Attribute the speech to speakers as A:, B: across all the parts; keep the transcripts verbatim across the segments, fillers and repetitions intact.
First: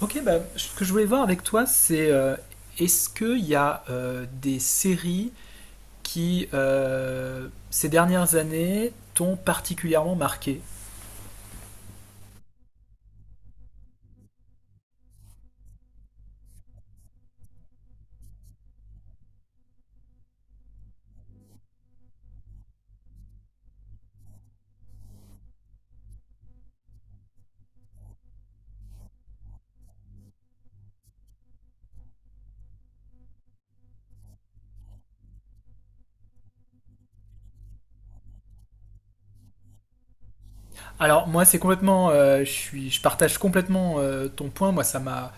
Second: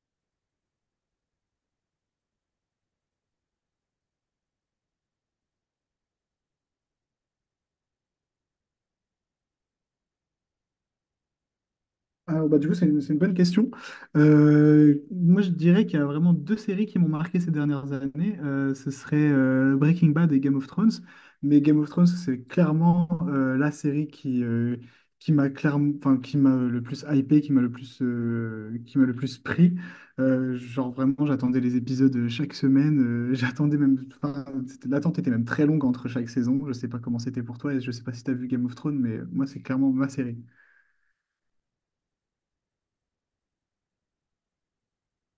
A: Ok, bah, Ce que je voulais voir avec toi, c'est euh, est-ce qu'il y a euh, des séries qui, euh, ces dernières années, t'ont particulièrement marqué?
B: Ah, bah, du coup, c'est une, c'est une bonne question. Euh, moi, je dirais qu'il y a vraiment deux séries qui m'ont marqué ces dernières années. Euh, ce serait euh, Breaking Bad et Game of Thrones. Mais Game of Thrones, c'est clairement euh, la série qui, euh, qui m'a clairement, enfin, qui m'a le plus hypé, qui m'a le plus, euh, qui m'a le plus pris. Euh, genre, vraiment, j'attendais les épisodes euh, chaque semaine. Euh, j'attendais même, enfin, c'était- l'attente était même très longue entre chaque saison. Je sais pas comment c'était pour toi et je sais pas si tu as vu Game of Thrones, mais moi, c'est clairement ma série.
A: Alors, moi, c'est complètement, euh, je suis, je partage complètement euh, ton point. Moi, ça m'a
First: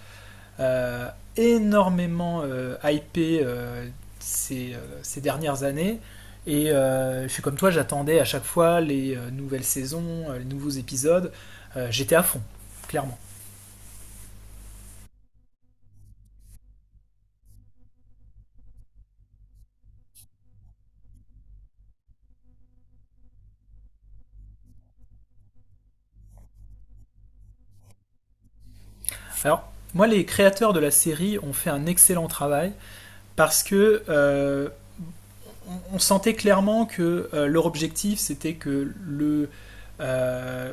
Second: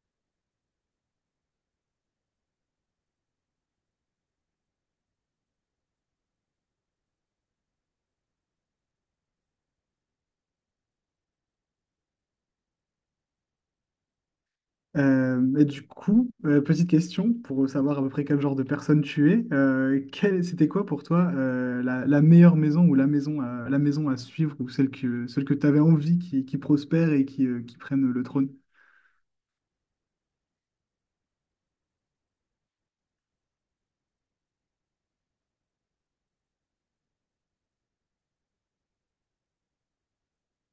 A: euh, énormément euh, hypé euh, ces, euh, ces dernières années. Et euh, je suis comme toi, j'attendais à chaque fois les euh, nouvelles saisons, euh, les nouveaux épisodes. Euh, j'étais à fond, clairement.
B: Euh, et du coup, euh, petite question pour savoir à peu près quel genre de personne tu es. Euh, quelle- c'était quoi pour toi euh, la, la meilleure maison ou la maison à, la maison à suivre ou celle que, celle que tu avais envie qui, qui prospère et qui, euh, qui prenne le trône?
A: Alors, moi, les créateurs de la série ont fait un excellent travail parce que euh, on sentait clairement que euh, leur objectif, c'était que le euh,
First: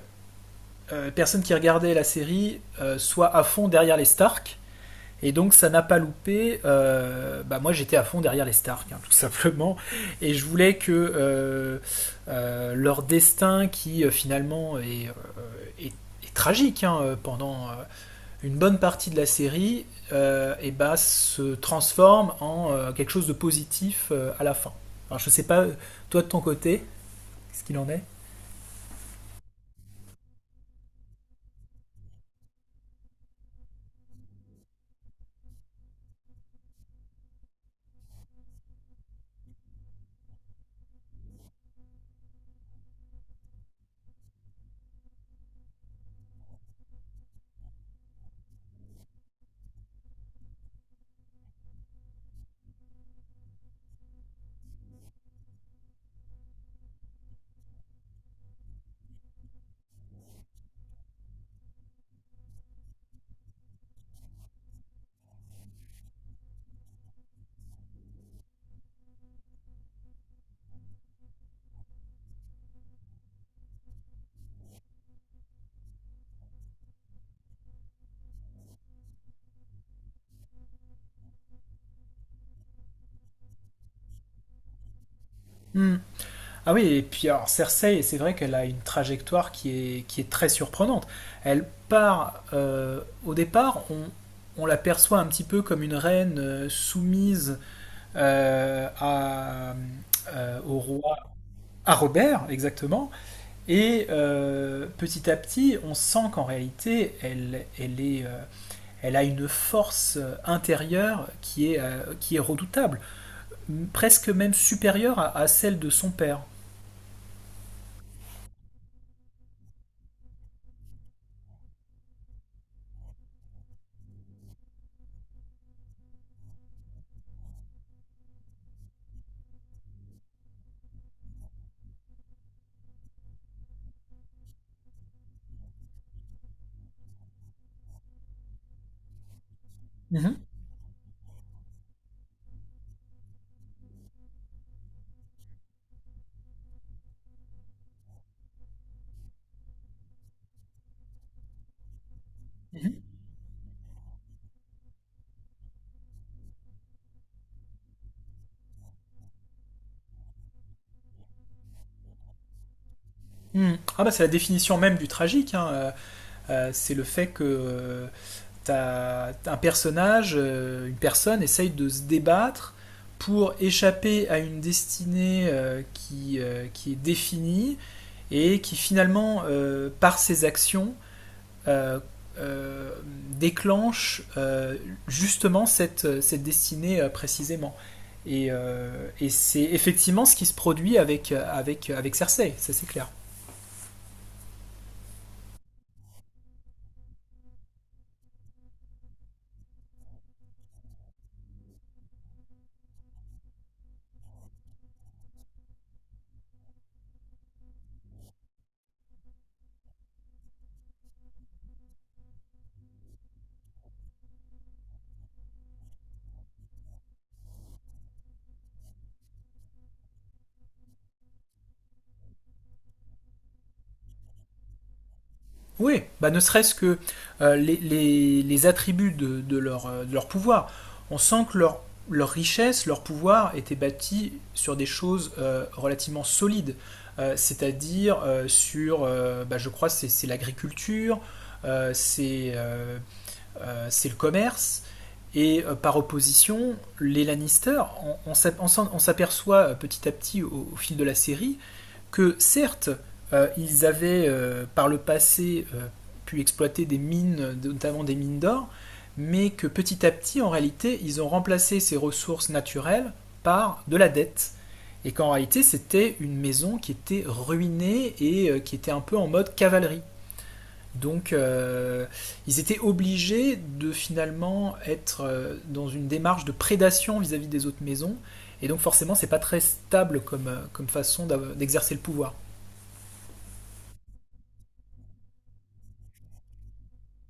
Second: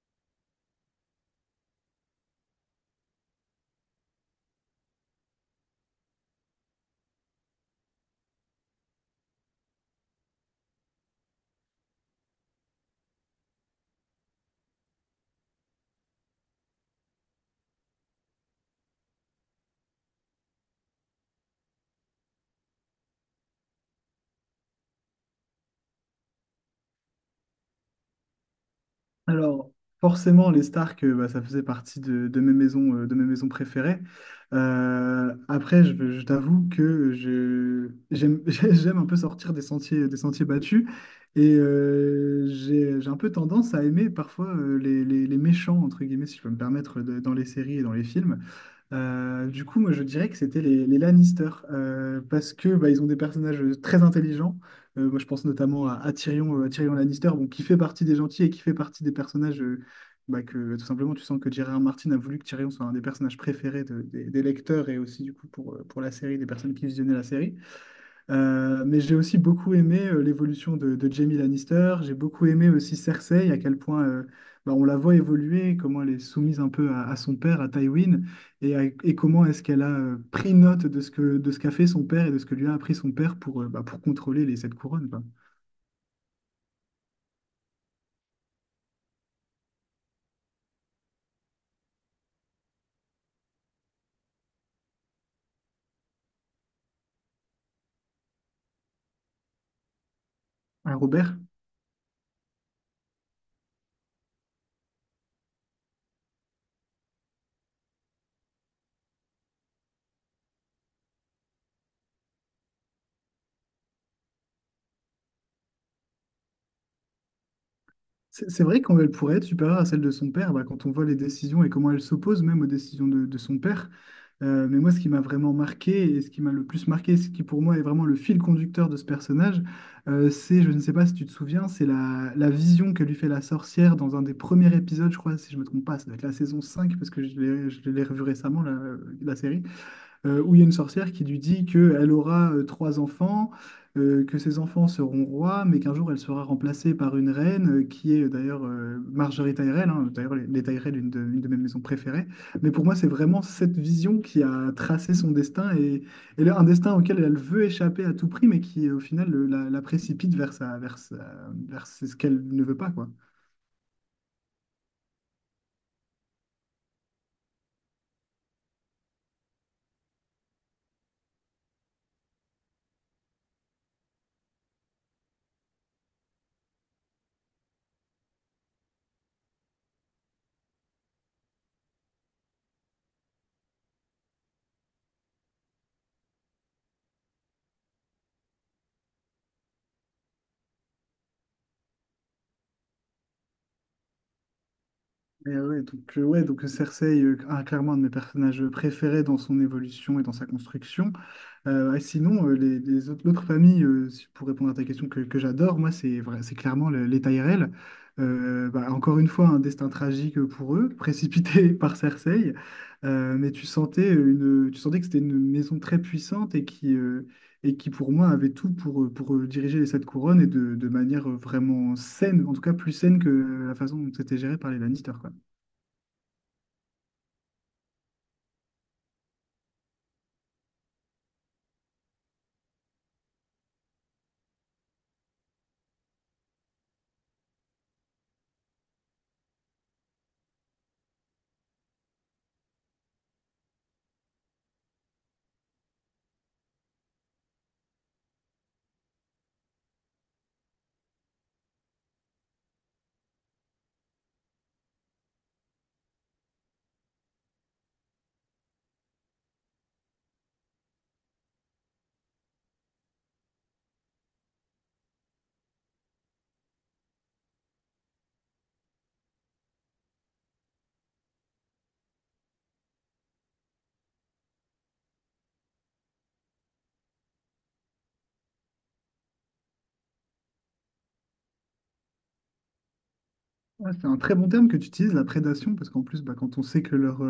A: euh, personne qui regardait la série euh, soit à fond derrière les Stark. Et donc ça n'a pas loupé. Euh, bah moi j'étais à fond derrière les Stark, hein, tout simplement. Et je voulais que euh, euh, leur destin, qui euh, finalement est, euh, est- est tragique hein, euh, pendant euh, une bonne partie de la série euh, eh ben, se transforme en euh, quelque chose de positif euh, à la fin. Alors, je sais pas, toi de ton côté, qu'est-ce qu'il en est.
B: Alors, forcément, les Stark, euh, bah, ça faisait partie de, de mes maisons, euh, de mes maisons préférées. Euh, après, je, je t'avoue que je, j'aime, j'aime un peu sortir des sentiers, des sentiers battus. Et euh, j'ai, j'ai un peu tendance à aimer parfois euh, les, les- les méchants, entre guillemets, si je peux me permettre, de- dans les séries et dans les films. Euh, du coup, moi, je dirais que c'était les, les Lannister, euh, parce que bah, ils ont des personnages très intelligents. Euh, moi, je pense notamment à, à Tyrion, euh, à Tyrion Lannister, bon, qui fait partie des gentils et qui fait partie des personnages euh, bah, que, tout simplement, tu sens que J R R. Martin a voulu que Tyrion soit un des personnages préférés de- des, des lecteurs et aussi, du coup, pour, euh, pour la série, des personnes qui visionnaient la série. Euh, mais j'ai aussi beaucoup aimé euh, l'évolution de, de Jaime Lannister. J'ai beaucoup aimé aussi Cersei, à quel point euh, bah, on la voit évoluer, comment elle est soumise un peu à, à son père, à Tywin, et, à- et comment est-ce qu'elle a euh, pris note de ce que, de ce qu'a fait son père et de ce que lui a appris son père pour, euh, bah, pour contrôler les sept couronnes, quoi.
A: Hmm. Ah oui, et puis alors Cersei, c'est vrai qu'elle a une trajectoire qui est, qui est très surprenante. Elle part, euh, au départ, on, on la perçoit un petit peu comme une reine euh, soumise euh, à, euh, au
B: Hein,
A: roi,
B: Robert?
A: à Robert, exactement. Et euh, petit à petit, on sent qu'en réalité, elle, elle, est, euh, elle a une force euh, intérieure qui est, euh, qui est redoutable, presque même supérieure à, à celle de son père.
B: C'est c'est vrai qu'elle pourrait être supérieure à celle de son père, bah, quand on voit les décisions et comment elle s'oppose même aux décisions de, de son père. Euh, mais moi, ce qui m'a vraiment marqué et ce qui m'a le plus marqué, ce qui pour moi est vraiment le fil conducteur de ce personnage, euh, c'est, je ne sais pas si tu te souviens, c'est la, la vision que lui fait la sorcière dans un des premiers épisodes, je crois, si je ne me trompe pas, ça doit être la saison cinq parce que je l'ai je l'ai revu récemment, la, la série euh,
A: Mhm.
B: où il y a une sorcière qui lui dit qu'elle aura euh, trois enfants, euh, que ses enfants seront rois, mais qu'un jour elle sera remplacée par une reine, euh, qui est euh, d'ailleurs euh, Marjorie Tyrell, hein. D'ailleurs les, les Tyrell, une de, une de mes maisons préférées. Mais pour
A: Mhm.
B: moi, c'est vraiment cette vision qui a tracé son destin, et, et là, un destin auquel elle veut échapper à tout prix, mais qui au final le- la, la précipite vers, sa, vers, sa- vers ce qu'elle ne veut pas, quoi.
A: Mhm. Ah bah c'est la définition même du tragique, hein. Euh, euh, c'est le fait que euh, t'as un personnage, euh, une personne essaye de se débattre pour échapper à une destinée euh, qui, euh, qui est définie et qui finalement, euh, par ses actions, euh, euh, déclenche euh, justement cette, cette destinée euh, précisément. Et, euh, et c'est effectivement ce qui se produit avec, avec, avec Cersei, ça c'est clair.
B: Et ouais, donc, euh, ouais, donc Cersei, euh, ah, clairement un de mes personnages préférés dans son évolution et dans sa construction. Euh, et sinon, euh, les, les autres, l'autre famille, euh, si- pour répondre à ta question que, que j'adore, moi, c'est vrai- c'est clairement le- les Tyrell. Euh, bah, encore une fois, un destin tragique pour eux, précipité par Cersei. Euh, mais tu sentais, une, tu sentais que c'était une maison très puissante et qui, euh, et qui, pour moi, avait tout pour, pour euh, diriger les Sept Couronnes et de, de manière vraiment saine, en tout cas plus saine que la façon dont c'était géré par les Lannister, quoi.
A: Oui, bah ne serait-ce que euh, les, les- les attributs de, de leur, euh, de leur pouvoir. On sent que leur, leur richesse, leur pouvoir était bâti sur des choses euh, relativement solides. Euh, c'est-à-dire euh, sur, euh, bah, je crois, c'est c'est l'agriculture, euh, c'est euh, euh, c'est le commerce. Et euh, par opposition, les Lannister, on, on on s'aperçoit euh, petit à petit au, au fil de la série, que certes, euh, ils avaient euh, par le passé euh, pu exploiter des mines, notamment des mines d'or, mais que petit à petit, en réalité, ils ont remplacé ces ressources naturelles par de la dette. Et qu'en réalité, c'était une maison qui était ruinée et euh, qui était un peu en mode cavalerie. Donc euh, Ils étaient obligés de finalement être euh, dans une démarche de prédation vis-à-vis des autres maisons. Et donc forcément c'est pas très stable comme, euh, comme façon d'exercer le pouvoir.
B: Ouais, c'est un très bon terme que tu utilises, la prédation, parce qu'en plus, bah, quand on sait que leur,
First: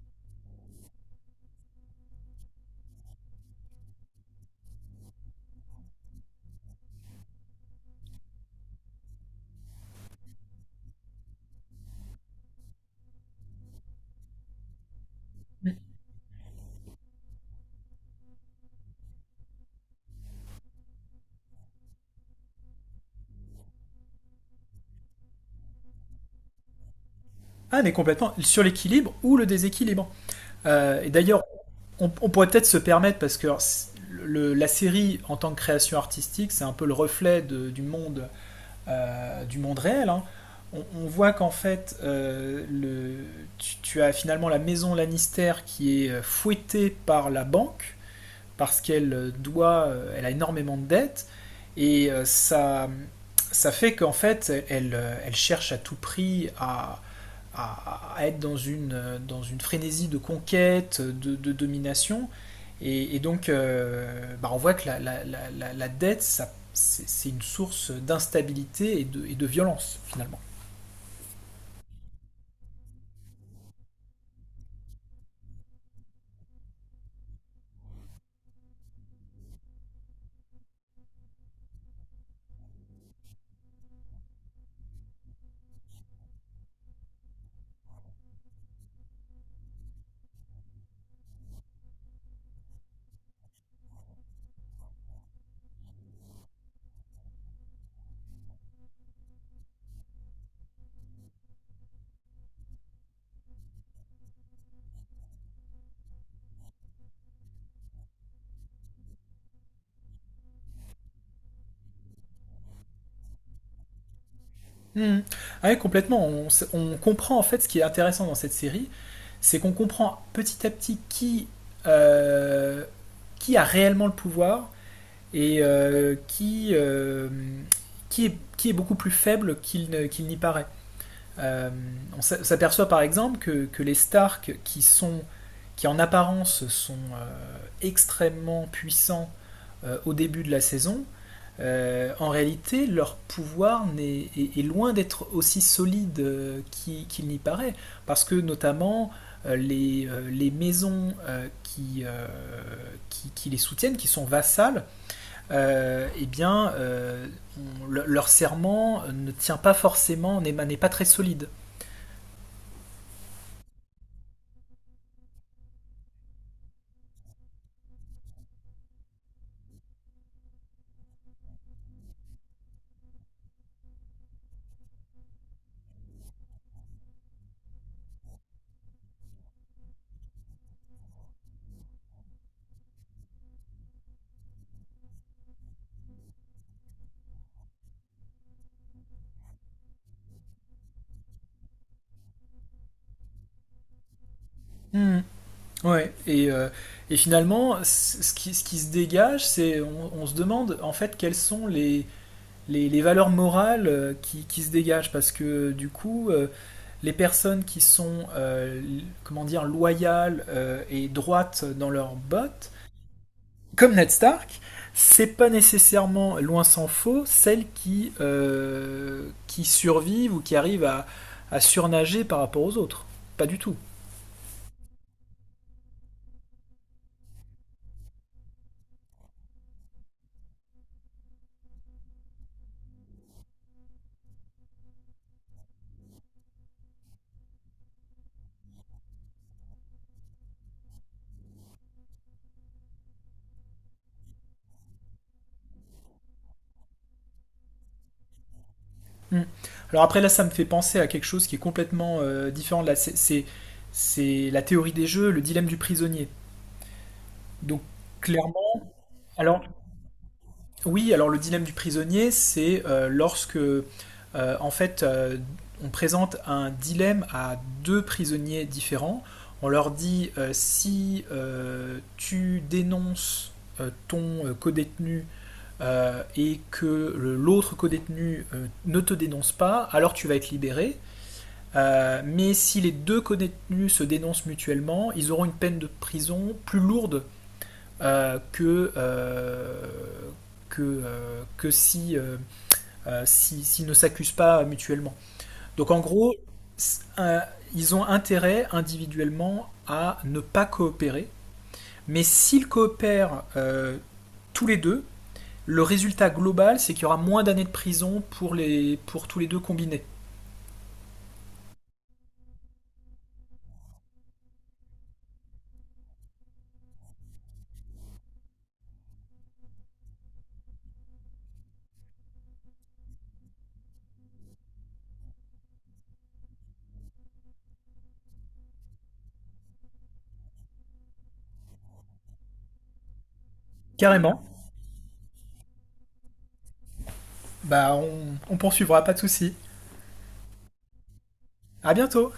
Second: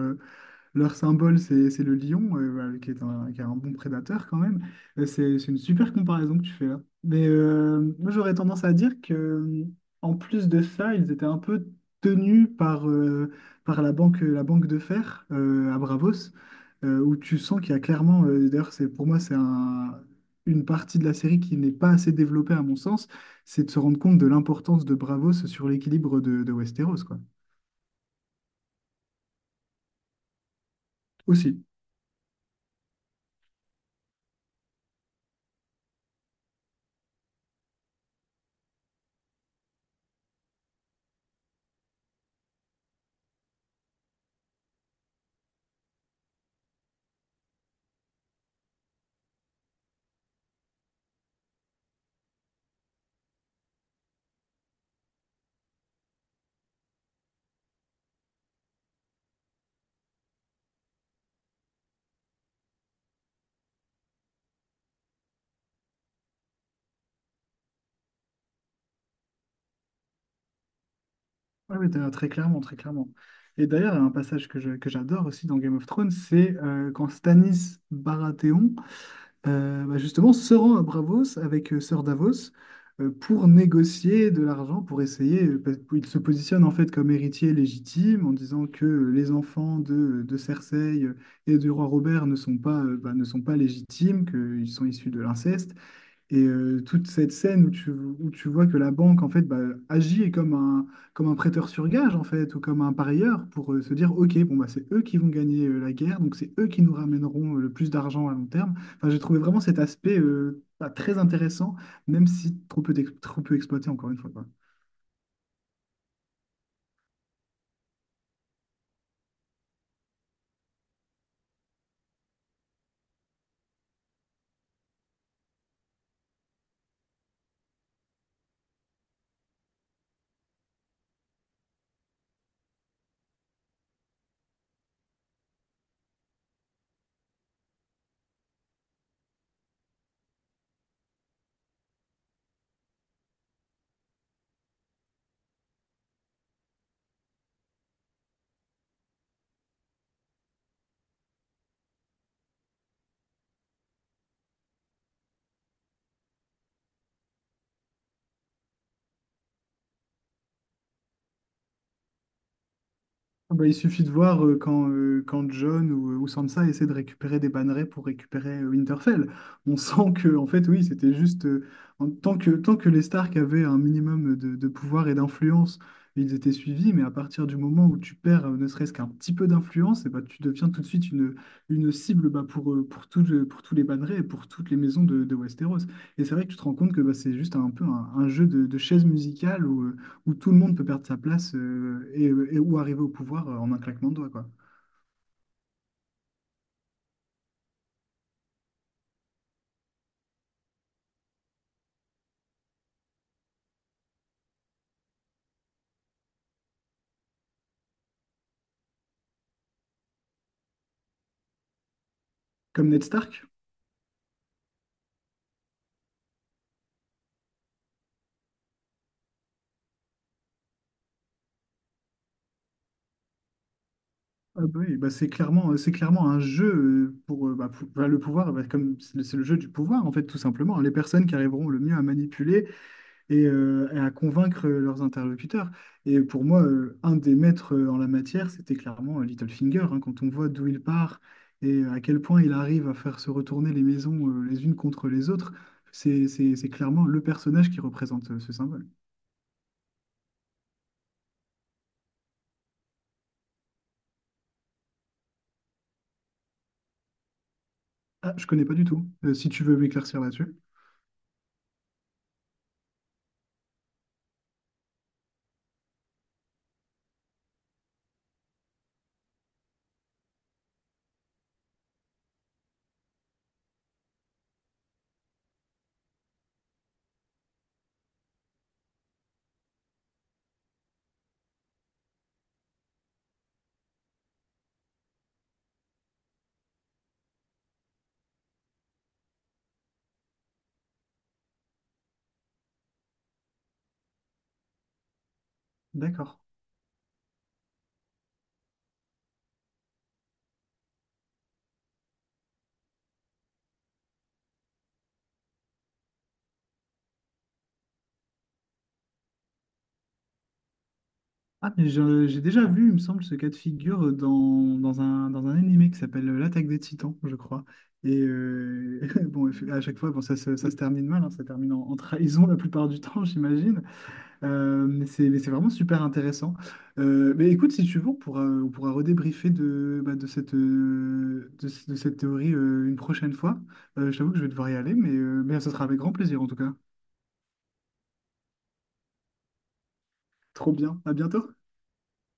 B: Leur symbole, c'est c'est le lion, euh, voilà, qui est un, qui est un bon prédateur quand même. Euh, C'est c'est une super comparaison que tu fais là. Mais euh, moi, j'aurais tendance à dire que, euh, en plus de ça, ils étaient un peu tenus par, euh, par la banque, la banque de fer euh, à Bravos, euh, où tu sens qu'il y a clairement, euh, d'ailleurs, c'est pour moi, c'est un- une partie de la série qui n'est pas assez développée à mon sens, c'est de se rendre compte de l'importance de Bravos sur l'équilibre de, de Westeros, quoi.
A: Ah mais complètement sur l'équilibre ou le déséquilibre. Euh, et d'ailleurs
B: Aussi.
A: on, on pourrait peut-être se permettre parce que le- la série en tant que création artistique c'est un peu le reflet de- du monde euh, du monde réel, hein. On, on voit qu'en fait, euh, le, tu, tu as finalement la maison Lannister qui est euh, fouettée par la banque parce qu'elle euh, doit, euh, elle a énormément de dettes et euh, ça, ça fait qu'en fait elle, euh, elle cherche à tout prix à, à, à être dans une, euh, dans une frénésie de conquête, de, de domination. Et, et donc, euh, bah, on voit que la, la, la, la dette, ça, c'est, c'est une source d'instabilité et de, et de violence, finalement.
B: Ouais, mais d'ailleurs, très clairement, très clairement. Et d'ailleurs, il y a un passage que je- que j'adore aussi dans Game of Thrones, c'est euh, quand Stannis Baratheon, euh, bah, justement, se rend à Bravos avec euh, Sir Davos euh, pour négocier de l'argent, pour essayer. Euh, parce qu'il se positionne en fait comme héritier légitime en disant que euh, les enfants de, de Cersei et du roi Robert ne sont pas, euh, bah, ne sont pas légitimes, qu'ils sont issus de l'inceste. Et euh, toute cette scène où tu, où tu vois que la banque, en fait, bah, agit comme un, comme un prêteur sur gage, en fait, ou comme un parieur, pour euh, se dire, OK, bon, bah, c'est eux qui vont gagner euh, la guerre, donc c'est eux qui nous ramèneront euh, le plus d'argent à long terme. Enfin, j'ai trouvé vraiment cet aspect euh, bah, très intéressant, même si trop peu, d'ex- trop peu exploité, encore une fois, quoi.
A: Mmh. Ah oui, complètement. On, s- on comprend en fait ce qui est intéressant dans cette série, c'est qu'on comprend petit à petit qui, euh, qui a réellement le pouvoir et euh, qui, euh, qui, est, qui est beaucoup plus faible qu'il ne- qu'il n'y paraît. Euh, on s'a- s'aperçoit par exemple que, que les Stark, qui, sont, qui en apparence sont euh, extrêmement puissants euh, au début de la saison, euh, en réalité, leur pouvoir est, est, est loin d'être aussi solide euh, qu'il qu'il n'y paraît, parce que notamment euh, les, euh, les maisons euh, qui, euh, qui, qui les soutiennent, qui sont vassales, euh, eh bien, euh, on- le- leur serment ne tient pas forcément, n'est n'est pas très solide.
B: Ah bah, il suffit de voir euh, quand, euh, quand John ou, euh, ou Sansa essaient de récupérer des bannerets pour récupérer euh, Winterfell. On sent que, en fait, oui, c'était juste. euh, en- tant que, tant que les Stark avaient un minimum de, de pouvoir et d'influence, ils étaient suivis, mais à partir du moment où tu perds euh, ne serait-ce qu'un petit peu d'influence, eh bah, tu deviens tout de suite une, une cible bah, pour, euh, pour, tout le- pour tous les bannerets et pour toutes les maisons de, de Westeros. Et c'est vrai que tu te rends compte que bah, c'est juste un peu un, un jeu de, de chaises musicales où tout le monde peut perdre sa place euh, et, euh, et où arriver au pouvoir euh, en un claquement de doigts, quoi.
A: Mmh. Ouais, et, euh, et finalement, ce qui, ce qui se dégage, c'est on, on se demande en fait quels sont les, les, les valeurs morales euh, qui, qui, se dégagent parce que du coup euh, les personnes qui sont euh, comment dire loyales euh, et droites dans leurs bottes
B: Comme Ned Stark,
A: comme Ned Stark, c'est pas nécessairement, loin s'en faut, celles qui euh, qui survivent ou qui arrivent à, à surnager par rapport aux autres, pas du tout.
B: ah bah oui, bah c'est clairement, euh, c'est clairement un jeu euh, pour, euh, bah, pour- bah, le pouvoir, bah, comme c'est le, c'est le jeu du pouvoir, en fait, tout simplement, hein. Les personnes qui arriveront le mieux à manipuler et, euh, et à convaincre euh, leurs interlocuteurs. Et pour moi, euh, un des maîtres euh, en la matière, c'était clairement euh, Littlefinger, hein. Quand on voit d'où il part et à quel point il arrive à faire se retourner les maisons euh, les unes contre les autres, c'est c'est- c'est clairement le personnage qui représente euh, ce symbole.
A: Mm. Alors après là, ça me fait penser à quelque chose qui est complètement euh, différent. Là, c'est, c'est, c'est la théorie des jeux, le dilemme du prisonnier. Donc
B: Ah, je connais
A: clairement,
B: pas du tout. Euh, si
A: alors.
B: tu veux m'éclaircir là-dessus.
A: Oui, alors le dilemme du prisonnier, c'est euh, lorsque, euh, en fait, euh, on présente un dilemme à deux prisonniers différents. On leur dit euh, si euh, tu dénonces euh, ton euh, codétenu euh, et que l'autre codétenu euh, ne te dénonce pas, alors tu vas être libéré. Euh, mais si les deux codétenus se dénoncent mutuellement, ils auront une peine de prison plus lourde euh, que, euh, que, euh, que si, s'ils si, s'ils ne s'accusent pas mutuellement. Donc en gros,
B: D'accord.
A: s- euh, ils ont intérêt individuellement à ne pas coopérer, mais s'ils coopèrent euh, tous les deux, le résultat global, c'est qu'il y aura moins d'années de prison pour, les, pour tous les deux combinés.
B: Ah, mais je- j'ai déjà vu, il me semble, ce cas de figure dans, dans un, dans un animé qui s'appelle euh, L'Attaque des Titans, je crois. Et euh, bon, à chaque fois, bon, ça, se ça se termine mal, hein, ça termine en, en trahison la plupart du temps, j'imagine. Euh, mais c'est, mais c'est vraiment super intéressant. Euh, mais écoute, si tu veux, on pourra, on pourra redébriefer de, bah, de cette, euh, de, ce- de cette théorie euh, une prochaine fois. Euh, je t'avoue que je
A: Carrément.
B: vais devoir y aller, mais, euh, mais ça sera avec grand plaisir en tout cas.
A: Bah, on, on poursuivra, pas de souci.
B: Trop bien. À bientôt.
A: À bientôt!